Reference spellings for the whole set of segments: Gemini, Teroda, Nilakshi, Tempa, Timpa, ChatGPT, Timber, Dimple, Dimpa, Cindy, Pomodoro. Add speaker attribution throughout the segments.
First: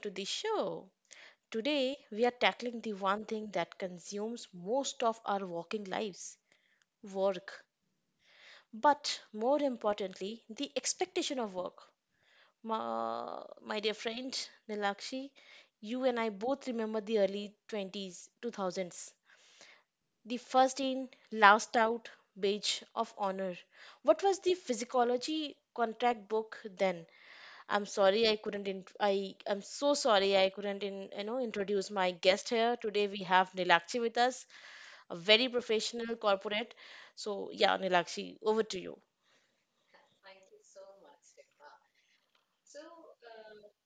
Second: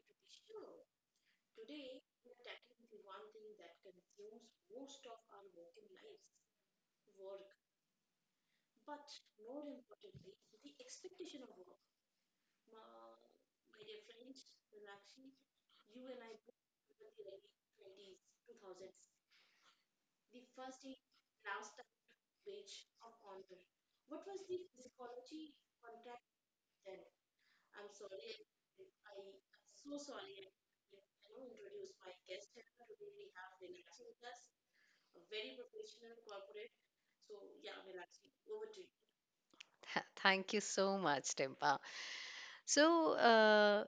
Speaker 1: to the show. Today, we are tackling the one thing that consumes most of our working lives: work. But more importantly, the expectation of work. My dear friend Nilakshi, you and I both remember the early 20s, 2000s. The first in, last out badge of honor. What was the physiology contract book then? I'm sorry I couldn't I'm so sorry I couldn't in, you know introduce my guest here. Today we have Nilakshi with us, a very professional corporate. So yeah, Nilakshi, over to you.
Speaker 2: Thank you so much, Dimpa. So uh,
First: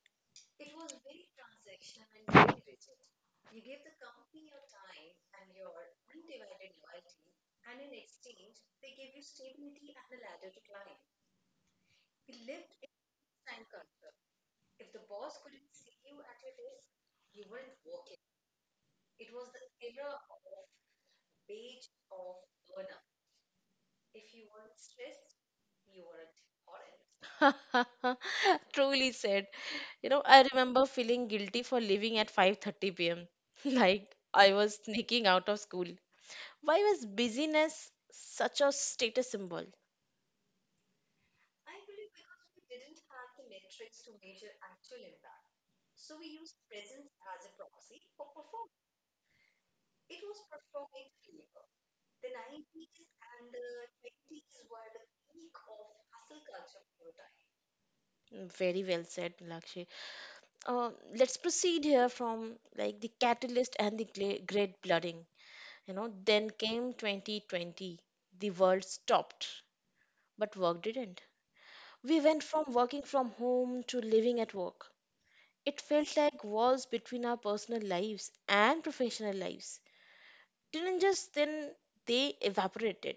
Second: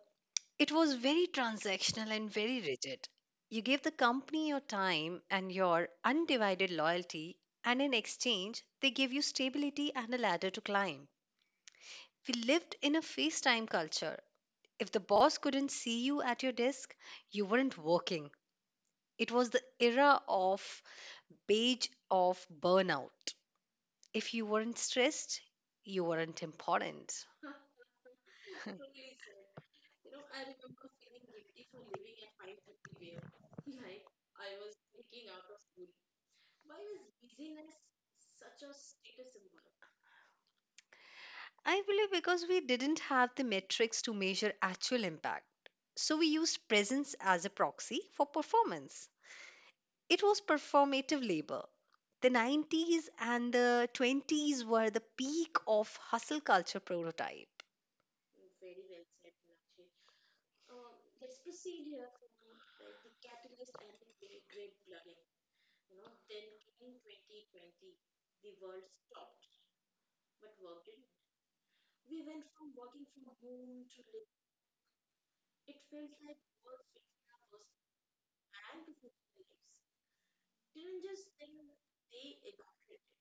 Speaker 2: it was very transactional and very rigid. You gave the company your time and your undivided loyalty, and in exchange, they gave you stability and a ladder to climb. We lived in a FaceTime culture. If the boss couldn't see you at your desk, you weren't working. It was the era of beige of burnout. If you weren't stressed, you weren't important.
Speaker 1: Truly said. You know, I remember feeling guilty for leaving at 5:30 p.m. like I was sneaking out of school. Why was busyness such a status symbol?
Speaker 2: I believe because we didn't have the metrics to measure actual impact. So we used presence as a proxy for performance. It was performative labor. The 90s and the 20s were the peak of hustle culture prototype.
Speaker 1: Mm, very well said, Nilakshi. uh, let's proceed here from like the catalyst and the great flooding. You know, then came 2020. The world stopped, but work didn't. We went from working from home to living at work. It felt like walls between our personal lives and professional lives didn't just then, they evaporated.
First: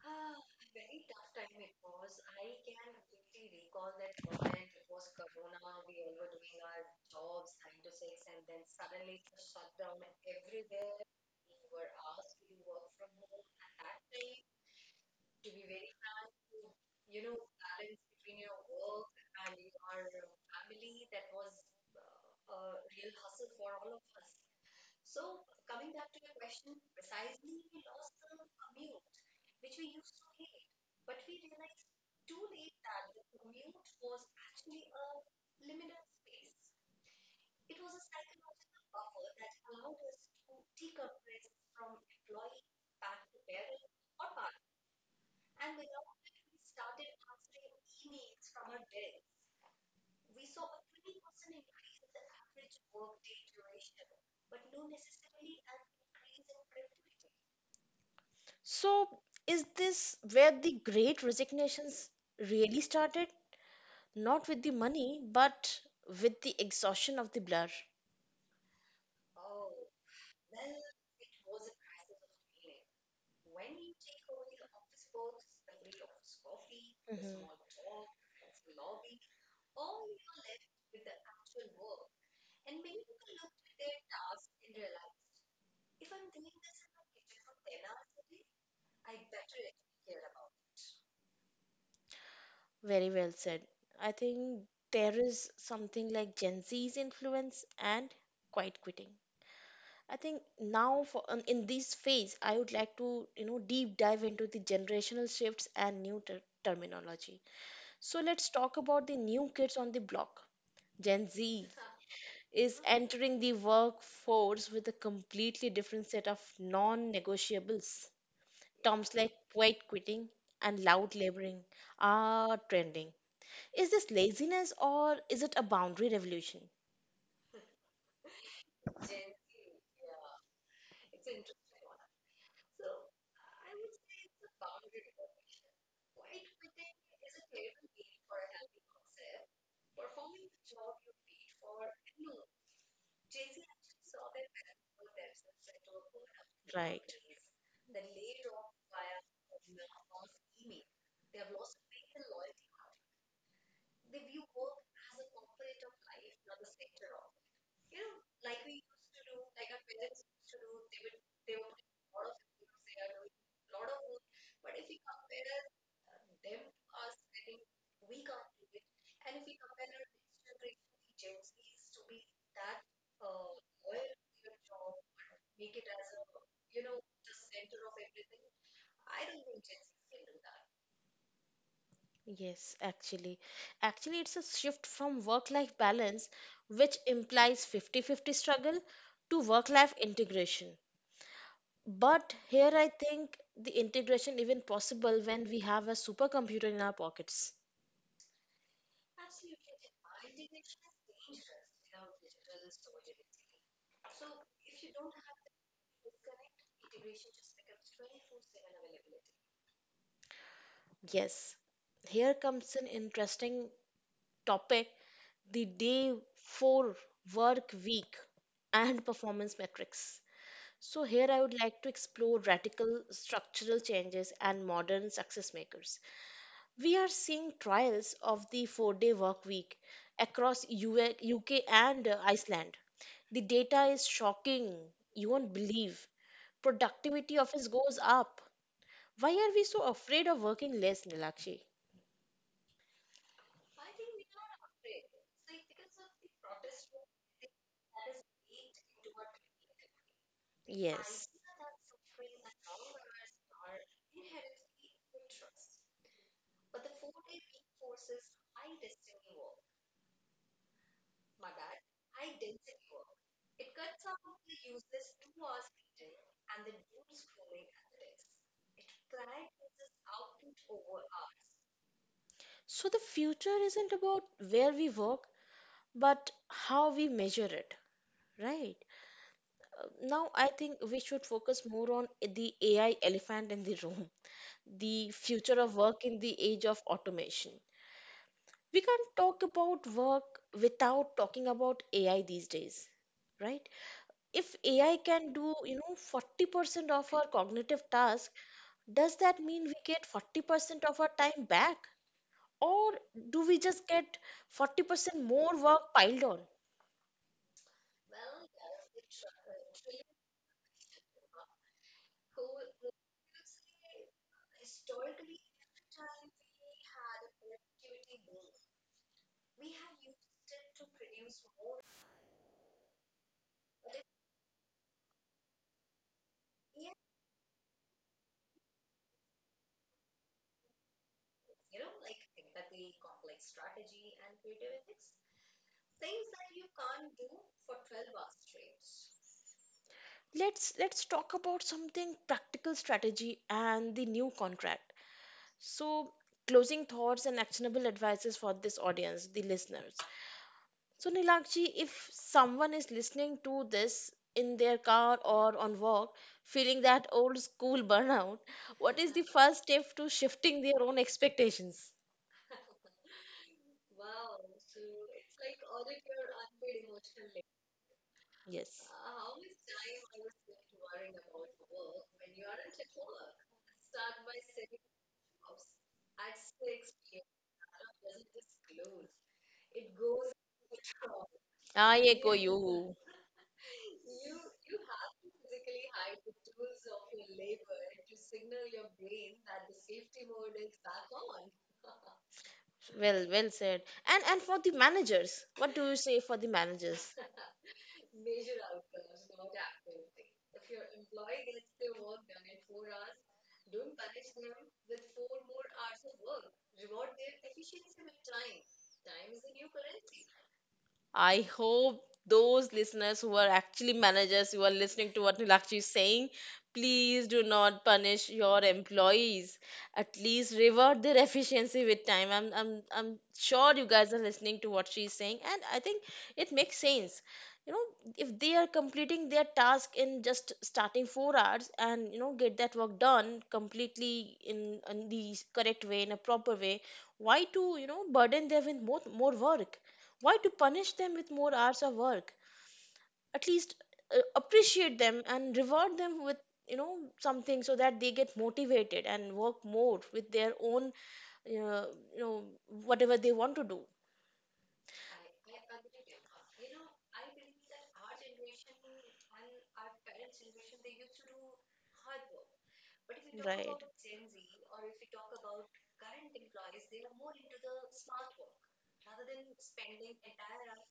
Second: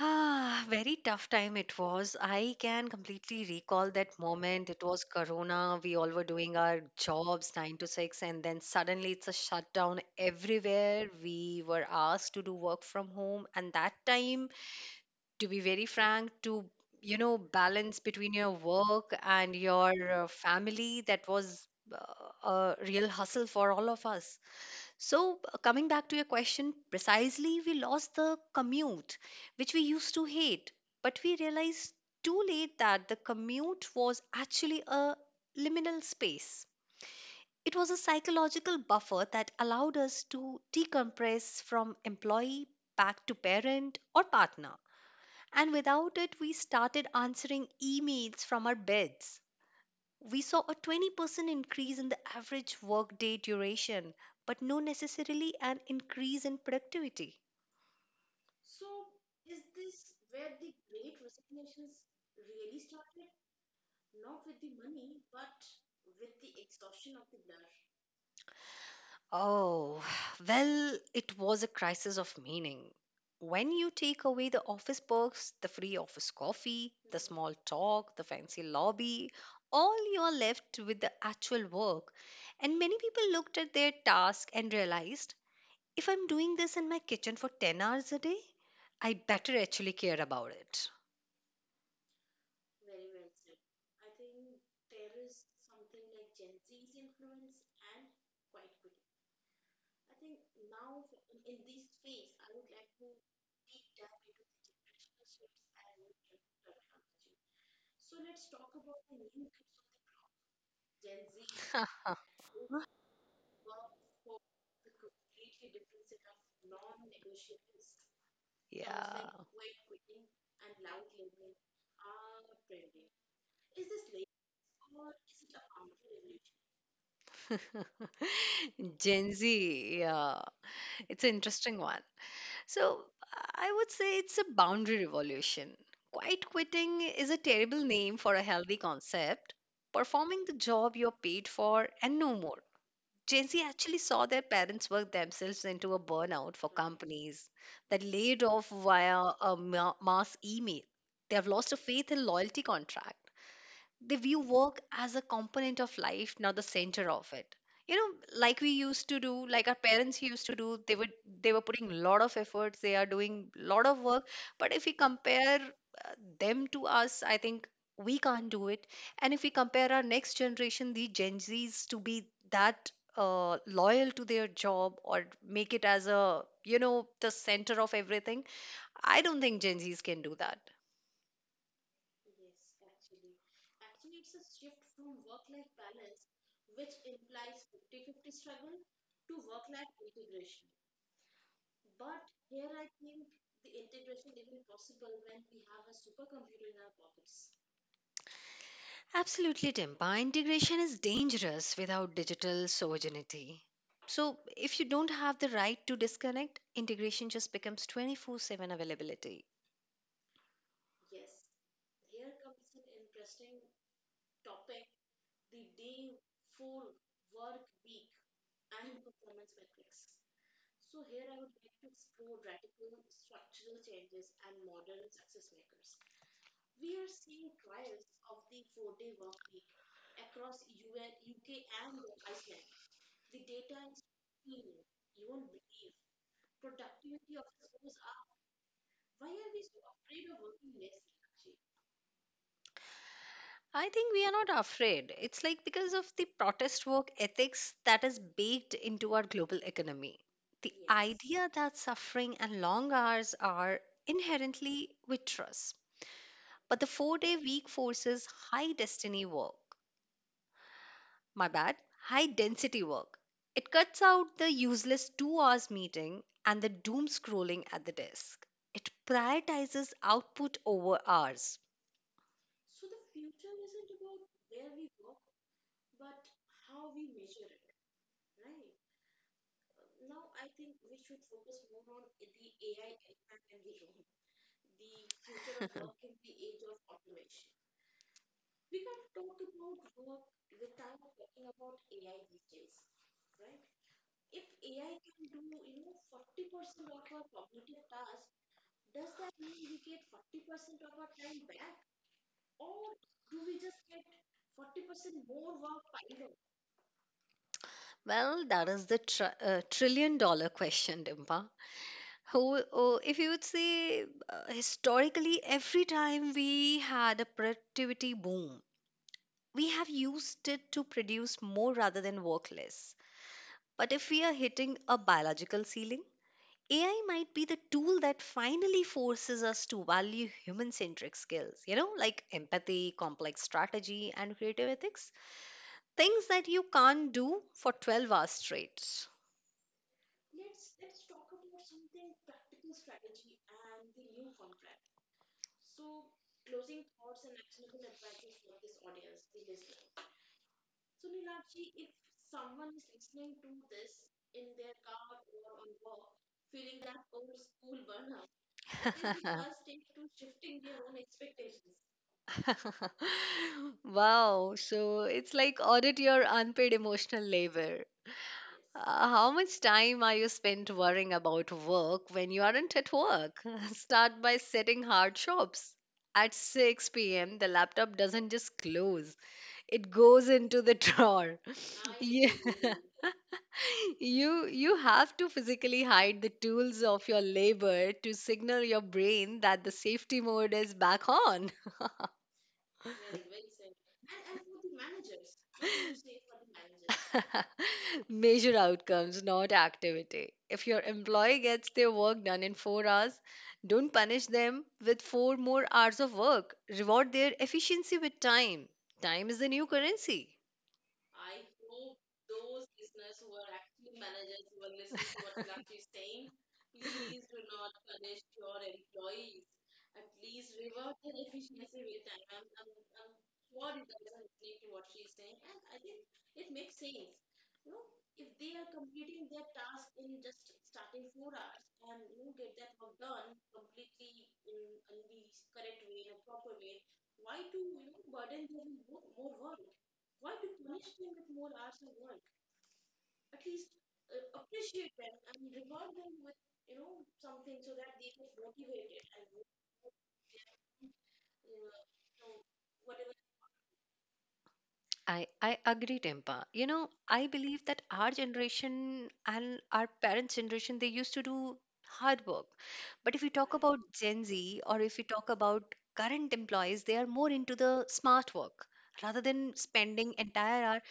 Speaker 2: Ah, very tough time it was. I can completely recall that moment. It was Corona. We all were doing our jobs 9 to 6, and then suddenly it's a shutdown everywhere. We were asked to do work from home. And that time, to be very frank, to balance between your work and your family, that was a real hustle for all of us. So, coming back to your question, precisely we lost the commute, which we used to hate, but we realized too late that the commute was actually a liminal space. It was a psychological buffer that allowed us to decompress from employee back to parent or partner. And without it, we started answering emails from our beds. We saw a 20% increase in the average workday duration, but no necessarily an increase in productivity.
Speaker 1: So, is this where the great resignations really started? Not with the money, but with the exhaustion of the blur.
Speaker 2: Oh, well, it was a crisis of meaning. When you take away the office perks, the free office coffee, the
Speaker 1: Mhm.
Speaker 2: small talk, the fancy lobby, all you are left with the actual work. And many people looked at their task and realized if I'm doing this in my kitchen for 10 hours a day, I better actually care about it.
Speaker 1: Very well said. I think there is something like Gen Z's influence and quiet quitting. I think now for in this phase, I would like to you know deep dive into the generational shifts and new terminology. So let's talk about the new kids on the block. Gen Z is entering the workforce with a completely different set of non-negotiables. Terms
Speaker 2: Yeah.
Speaker 1: like quiet quitting and loud laboring are trending. Is this laziness or is it a boundary revolution?
Speaker 2: Gen Z, yeah. It's an interesting one. So I would say it's a boundary revolution. Quiet quitting is a terrible name for a healthy concept. Performing the job you're paid for and no more. Gen Z actually saw their parents work themselves into a burnout for
Speaker 1: Right.
Speaker 2: companies that laid off via a mass email. They have lost a faith and loyalty contract. They view work as a component of life, not the center of it. You know, like we used to do, like our parents used to do, they would they were putting a lot of efforts, they are doing a lot of work. But if we compare them to us, I think we can't do it. And if we compare our next generation, the Gen Zs, to be that loyal to their job or make it as a the center of everything, I don't think Gen Zs can do that.
Speaker 1: Yes, actually. Actually, it's a shift from work-life balance, which implies 50-50 struggle, to work-life integration. But here I think the integration even possible when we have a supercomputer in our pockets.
Speaker 2: Absolutely, Dimpa. Integration is dangerous without digital sovereignty. So, if you don't have the right to disconnect, integration just becomes 24/7 availability.
Speaker 1: Yes. Here comes an interesting topic: the day four work week and performance metrics. So, here I would like to explore radical structural changes and modern success makers. We are seeing trials of the 4 day work week across UA, UK, and Iceland. The data is shocking. You won't believe. Productivity of us goes up. Why are we so afraid of working less, Nilakshi?
Speaker 2: I think we are not afraid. It's like because of the protest work ethics that is baked into our global economy. The
Speaker 1: Yes.
Speaker 2: idea that suffering and long hours are inherently with trust. But the 4 day week forces high destiny work, my bad, high density work. It cuts out the useless 2 hours meeting and the doom scrolling at the desk. It prioritizes output over hours.
Speaker 1: So the future isn't about where we work, but how we measure it, right? Now, I think we should focus more on the AI elephant in the room, the future of work in the age of automation. We can't talk about work without talking about AI these days, right? If AI can do, you know, 40% of our cognitive task, does that mean we get 40% of our time back? Or do we just get 40% more work piled on?
Speaker 2: Well, that is the trillion dollar question, Dimpa. Who, oh, if you would say historically, every time we had a productivity boom, we have used it to produce more rather than work less. But if we are hitting a biological ceiling, AI might be the tool that finally forces us to value human centric skills, you know, like empathy, complex strategy, and creative ethics. Things that you can't do for 12 hours straight.
Speaker 1: Let's talk about something practical: strategy and the new contract. So, closing thoughts and actionable advices for this audience, the listeners. So Nilakji, if someone is listening to this in their car or on work, feeling that old school burnout, what is the first step to shifting their own expectations?
Speaker 2: Wow, so it's like audit your unpaid emotional labor.
Speaker 1: Yes.
Speaker 2: How much time are you spent worrying about work when you aren't at work? Start by setting hard stops. At 6 p.m., the laptop doesn't just close, it goes into the drawer.
Speaker 1: Ah, I
Speaker 2: Yeah.
Speaker 1: echo you.
Speaker 2: You have to physically hide the tools of your labor to signal your brain that the safety mode is back on.
Speaker 1: Well, well said. And for the managers, what do you say for the managers?
Speaker 2: Measure outcomes, not activity. If your employee gets their work done in 4 hours, don't punish them with 4 more hours of work. Reward their efficiency with time. Time is the new currency.
Speaker 1: I hope those listeners who are actually managers who are listening to what Nilakshi is saying, please do not punish your employees. At least reward their efficiency with time. I'm sure you guys are listening to what she's saying, and I think it makes sense. You know, if they are completing their task in just starting 4 hours and you know get that work done completely in the correct way, in a proper way, why to you know burden them with more work? Why to punish them with more hours of work? At least appreciate them and reward them with you know something so that they get motivated and work more with their own uh, you know whatever they want to do.
Speaker 2: I agree, Tempa. You know, I believe that our generation and our parents' generation, they used to do hard work. But if you talk
Speaker 1: Right.
Speaker 2: about Gen Z or if you talk about current employees, they are more into the smart work rather than spending entire hour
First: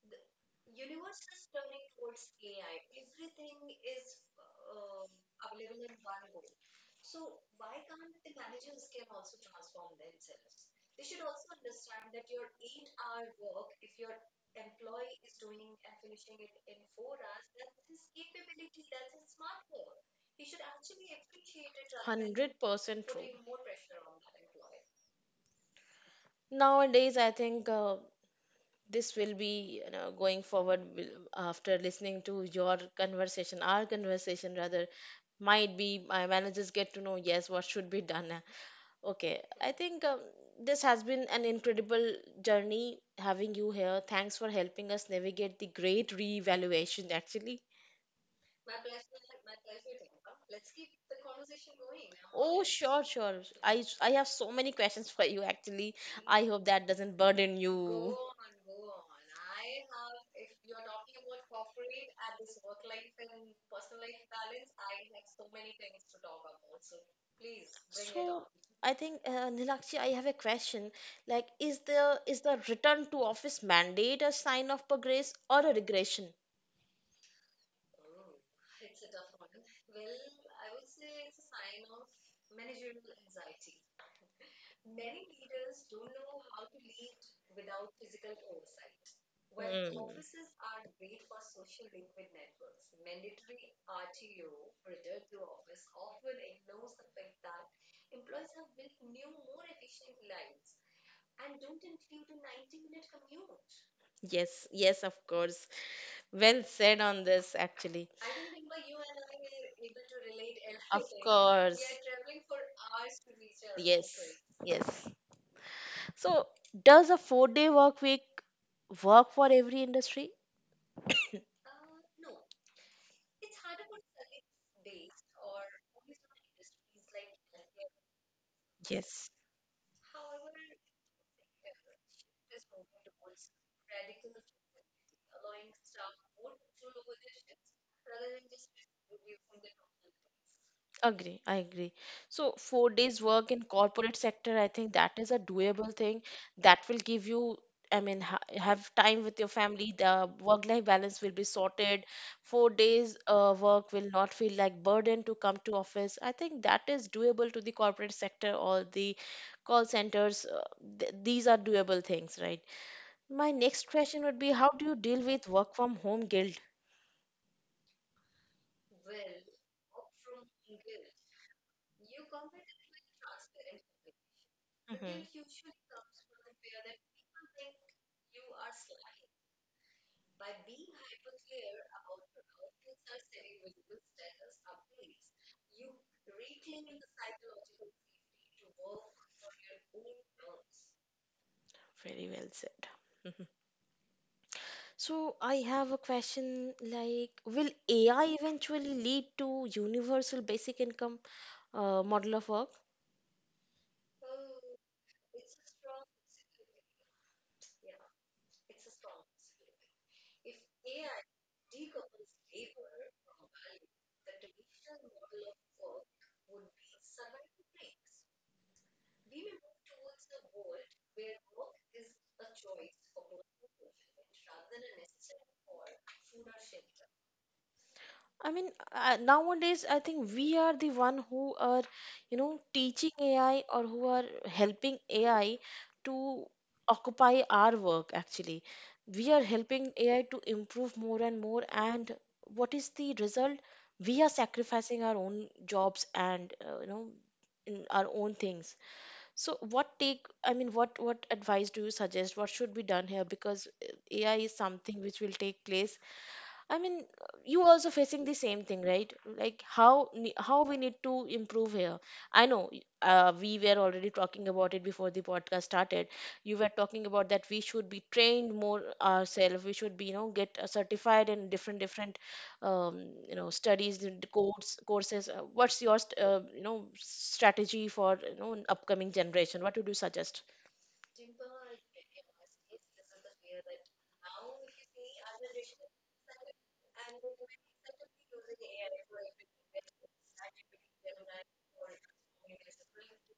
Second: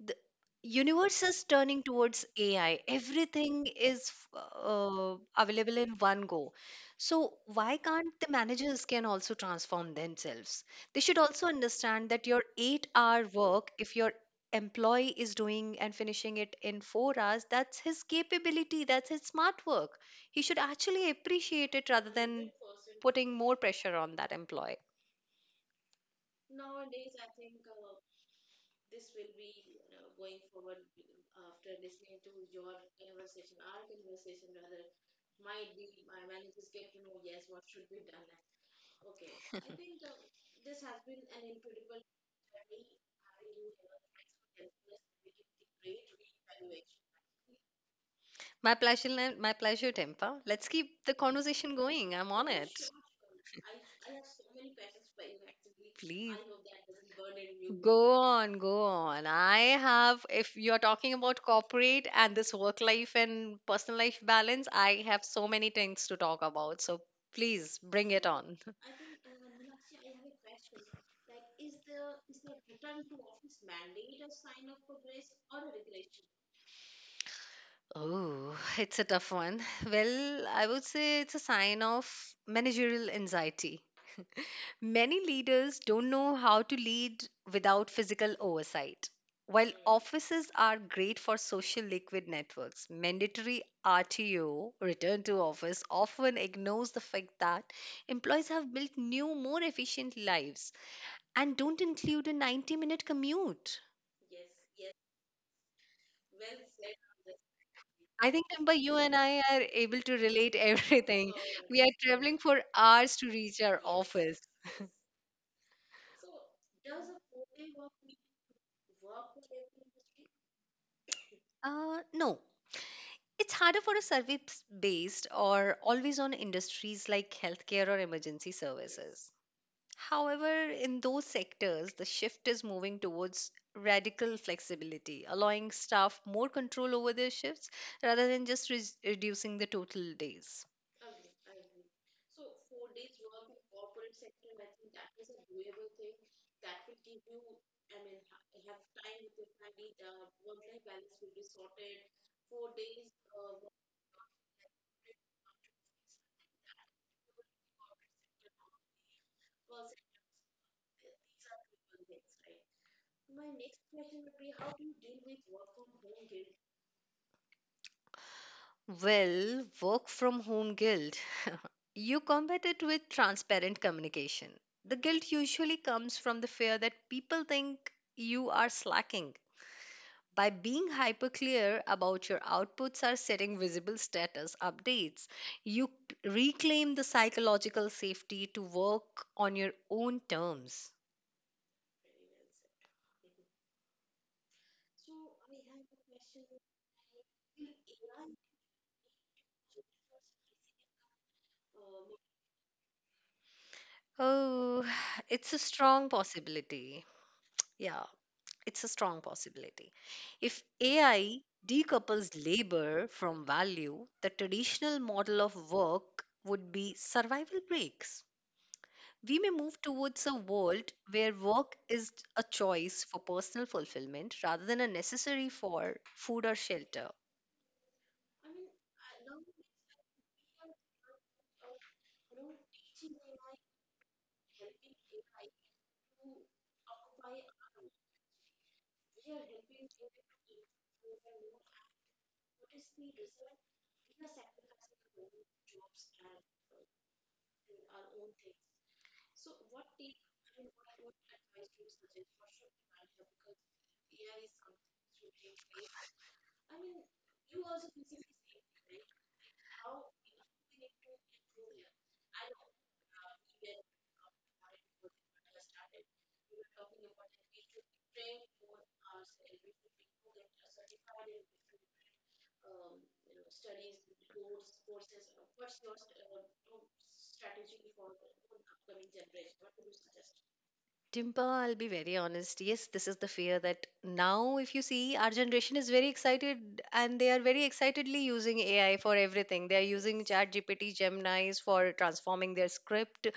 Speaker 2: the universe is turning towards AI. Everything is available in one go. So why can't the managers can also transform themselves? They should also understand that your 8-hour work, if your employee is doing and finishing it in 4 hours, that's his capability. That's his smart work. He should actually appreciate it rather than
Speaker 1: 100% true.
Speaker 2: putting more pressure on that employee.
Speaker 1: Nowadays, I think this will be you know, going forward after listening to your conversation, our conversation rather, might be my managers get to know yes what should be done. Okay, I think this has been an incredible journey having you here. Thanks for helping us navigate the great reevaluation, actually.
Speaker 2: My pleasure, my pleasure, Tempa. Let's keep the conversation going. I'm on
Speaker 1: Oh,
Speaker 2: it.
Speaker 1: sure, sure. I have so many questions for you, actually.
Speaker 2: Please.
Speaker 1: I hope that doesn't burden
Speaker 2: Go
Speaker 1: you.
Speaker 2: on, go on. I have, if you're talking about corporate and this work life and personal life balance, I have so many things to talk about. So please bring it
Speaker 1: So,
Speaker 2: on.
Speaker 1: I think Nilakshi, I have a question. Like, is the return to office mandate a sign of progress or a regression?
Speaker 2: Oh, it's a tough one. Well, I would say it's a sign of managerial anxiety. Many leaders don't know how to lead without physical oversight. While
Speaker 1: Mm.
Speaker 2: offices are great for social liquid networks, mandatory RTO, return to office, often ignores the fact that employees have built new, more efficient lives and don't include a 90-minute commute.
Speaker 1: Yes, yes, of course. Well said on this, actually.
Speaker 2: I think, Timber, you and I are able to relate
Speaker 1: Of
Speaker 2: everything. We
Speaker 1: course.
Speaker 2: are traveling for hours to reach our
Speaker 1: Yes,
Speaker 2: office.
Speaker 1: yes. So, does a four-day work week work for every industry?
Speaker 2: No, it's harder for a service based or always on industries like healthcare or emergency
Speaker 1: Yes.
Speaker 2: services. However, in those sectors, the shift is moving towards radical flexibility, allowing staff more control over their shifts rather than just reducing the total days.
Speaker 1: Agree, I agree. So 4 days work in corporate sector, I think that is a doable thing that will give you, I mean, ha have time with your family. The work-life balance will be sorted. 4 days work will not feel like burden to come to office. I think that is doable to the corporate sector or the call centers. Th These are doable things, right? My next question would be, how do you deal with work from home guilt?
Speaker 2: Well, work from home guilt. you combat it with transparent communication. The
Speaker 1: Mhm.
Speaker 2: guilt usually comes from the fear that people think you are slacking. By being hyper clear about your outputs are setting visible status updates, you reclaim the psychological safety to work on your own terms.
Speaker 1: Very well said. Hmm. So I have a question like, will AI eventually lead to universal basic income model of work?
Speaker 2: Oh, it's a strong possibility. Yeah, it's a strong possibility. If AI decouples labor from value, the traditional model of work would be survival breaks. We may move towards a world where work is a choice for personal fulfillment rather than a necessary for food or shelter.
Speaker 1: I mean, nowadays I think we are the one who are, you know, teaching AI or who are helping AI to occupy our work actually. We are helping AI to improve more and more, and what is the result? We are sacrificing our own jobs and, you know, in our own things. So what take, I mean, what advice do you suggest? What should be done here? Because AI is something which will take place. I mean, you also facing the same thing, right? Like how we need to improve here. I know we were already talking about it before the podcast started. You were talking about that we should be trained more ourselves. We should be, you know, get certified in different different, you know, studies, the courses. What's your, you know, strategy for you know upcoming generation? What would you suggest?
Speaker 2: Dimple, I'll be very honest. Yes, this is the fear that now, if you see, our generation is very excited and they are very excitedly using AI for everything. They are using ChatGPT, Gemini's for transforming their script,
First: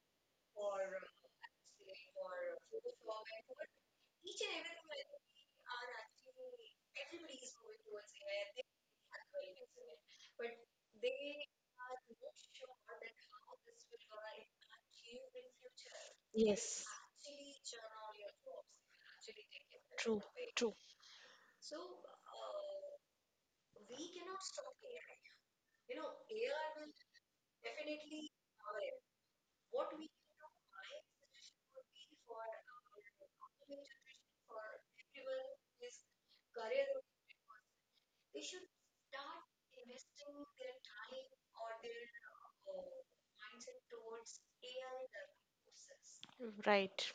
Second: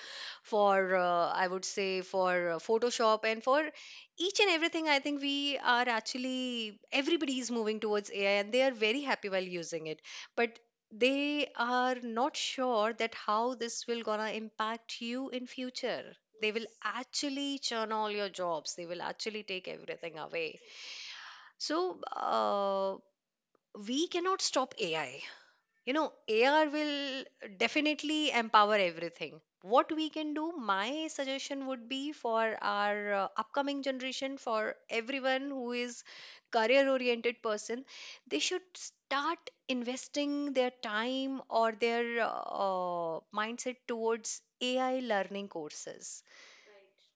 Speaker 2: for, I would say, for Photoshop, and for each and everything. I think we are actually, everybody is moving towards AI and they are very happy while using it. But they are not sure that how this will gonna impact you in future, they will
Speaker 1: Yes,
Speaker 2: actually churn all your jobs, they will actually take
Speaker 1: true,
Speaker 2: everything away.
Speaker 1: true.
Speaker 2: So we cannot stop AI. You know, AI will definitely empower everything. What we can do, my suggestion would be for our upcoming generation, for everyone who is career oriented person, they should start investing their time or their mindset towards AI learning courses.
Speaker 1: Right.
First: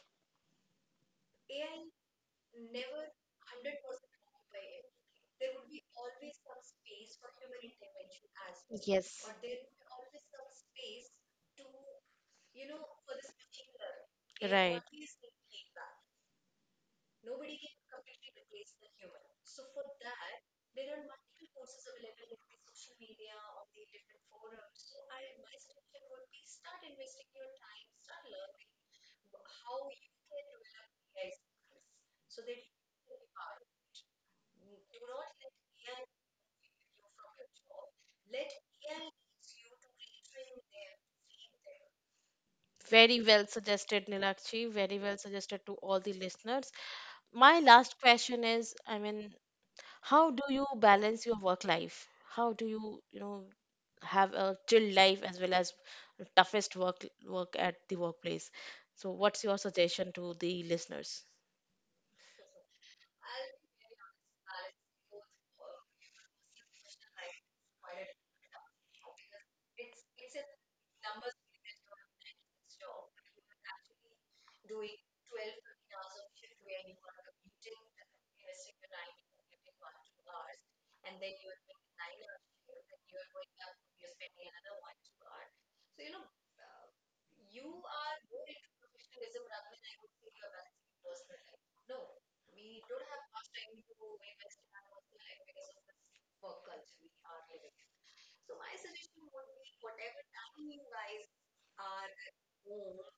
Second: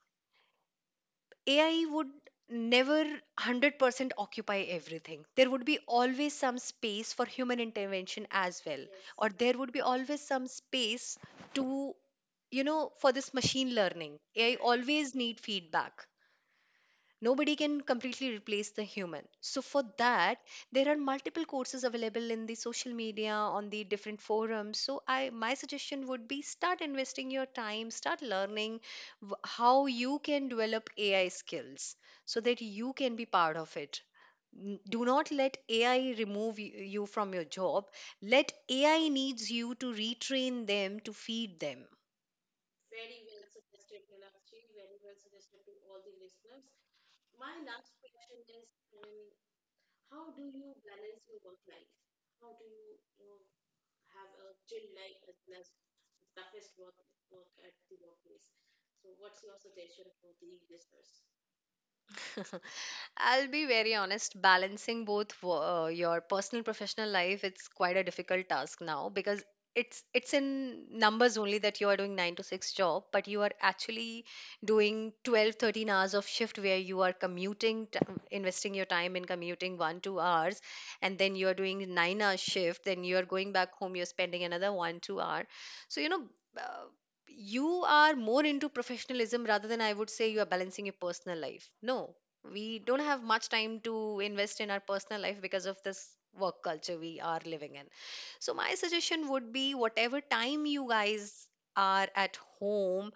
Speaker 2: AI would never 100% occupy everything. There would be always some space for human intervention as well, or
Speaker 1: Yes.
Speaker 2: there would be always some space to, you know, for this machine learning. AI
Speaker 1: Right.
Speaker 2: always need feedback. Nobody can completely replace the human, so for that there are multiple courses available in the social media on the different forums. So I, my suggestion would be, start investing your time, start learning how you can develop AI skills so that you can be part of it. Do not let AI remove you from your job. Let AI needs you to retrain them, to feed them.
Speaker 1: Very well suggested, Nilakshi. Very well suggested to all the listeners. My last question is, I mean, how do you balance your work life? How do you, you know, have a chill life as well as toughest work at the workplace? So, what's your suggestion to the listeners?
Speaker 2: I'll be very honest, balancing both your personal professional life, it's quite a difficult task now because it's in numbers only that you are doing 9 to 6 job but you are actually doing 12-13 hours of shift, where you are commuting investing your time in commuting 1-2 hours, and then you are doing 9-hour shift, then you are going back home, you're spending another 1-2 hour. So you know, uh, you are more into professionalism rather than I would say you are balancing your personal life. No, we don't have much time to invest in our personal life because of this work culture we are living in. So, my suggestion would be, whatever time you guys are at home,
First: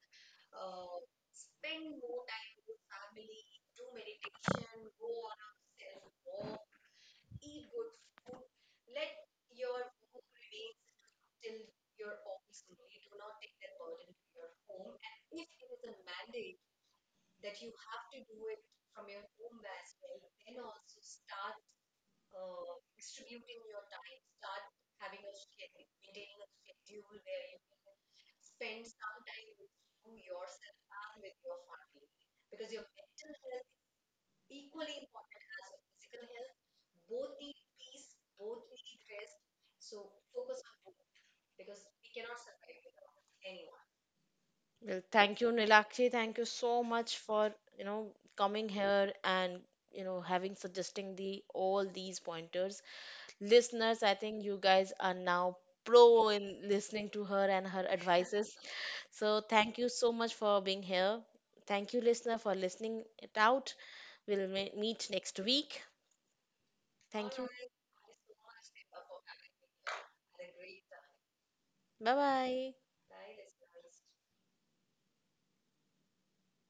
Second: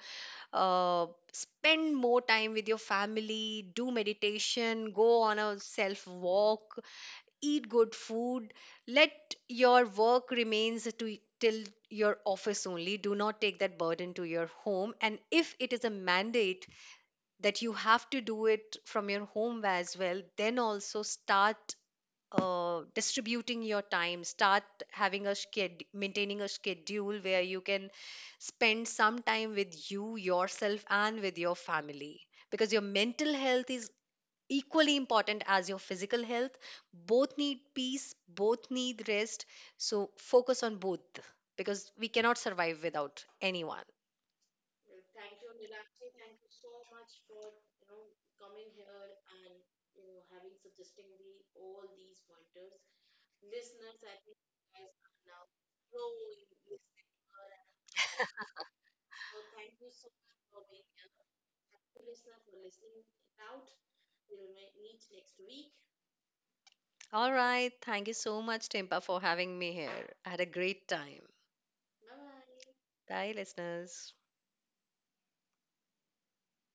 Speaker 2: spend more time with your family, do meditation, go on a self walk, eat good food, let your work remains to till your office only. Do not take that burden to your home, and if it is a mandate that you have to do it from your home as well, then also start distributing your time, start having a schedule, maintaining a schedule where you can spend some time with you yourself and with your family, because your mental health is equally important as your physical health. Both need peace, both need rest, so focus on both because we cannot survive without anyone.
Speaker 1: Well, thank you, Nilakshi. Thank you so much for, you know, coming here and, you know, having suggesting the all these pointers. Listeners, I think you guys are now pro in listening to her and her advices. So thank you so much for being here. Thank you, listener, for listening it out. We'll meet next week.
Speaker 2: All
Speaker 1: Thank you.
Speaker 2: right. Thank you so much, Timpa, for having me here. I had a great time.
Speaker 1: Bye bye.
Speaker 2: Bye, listeners.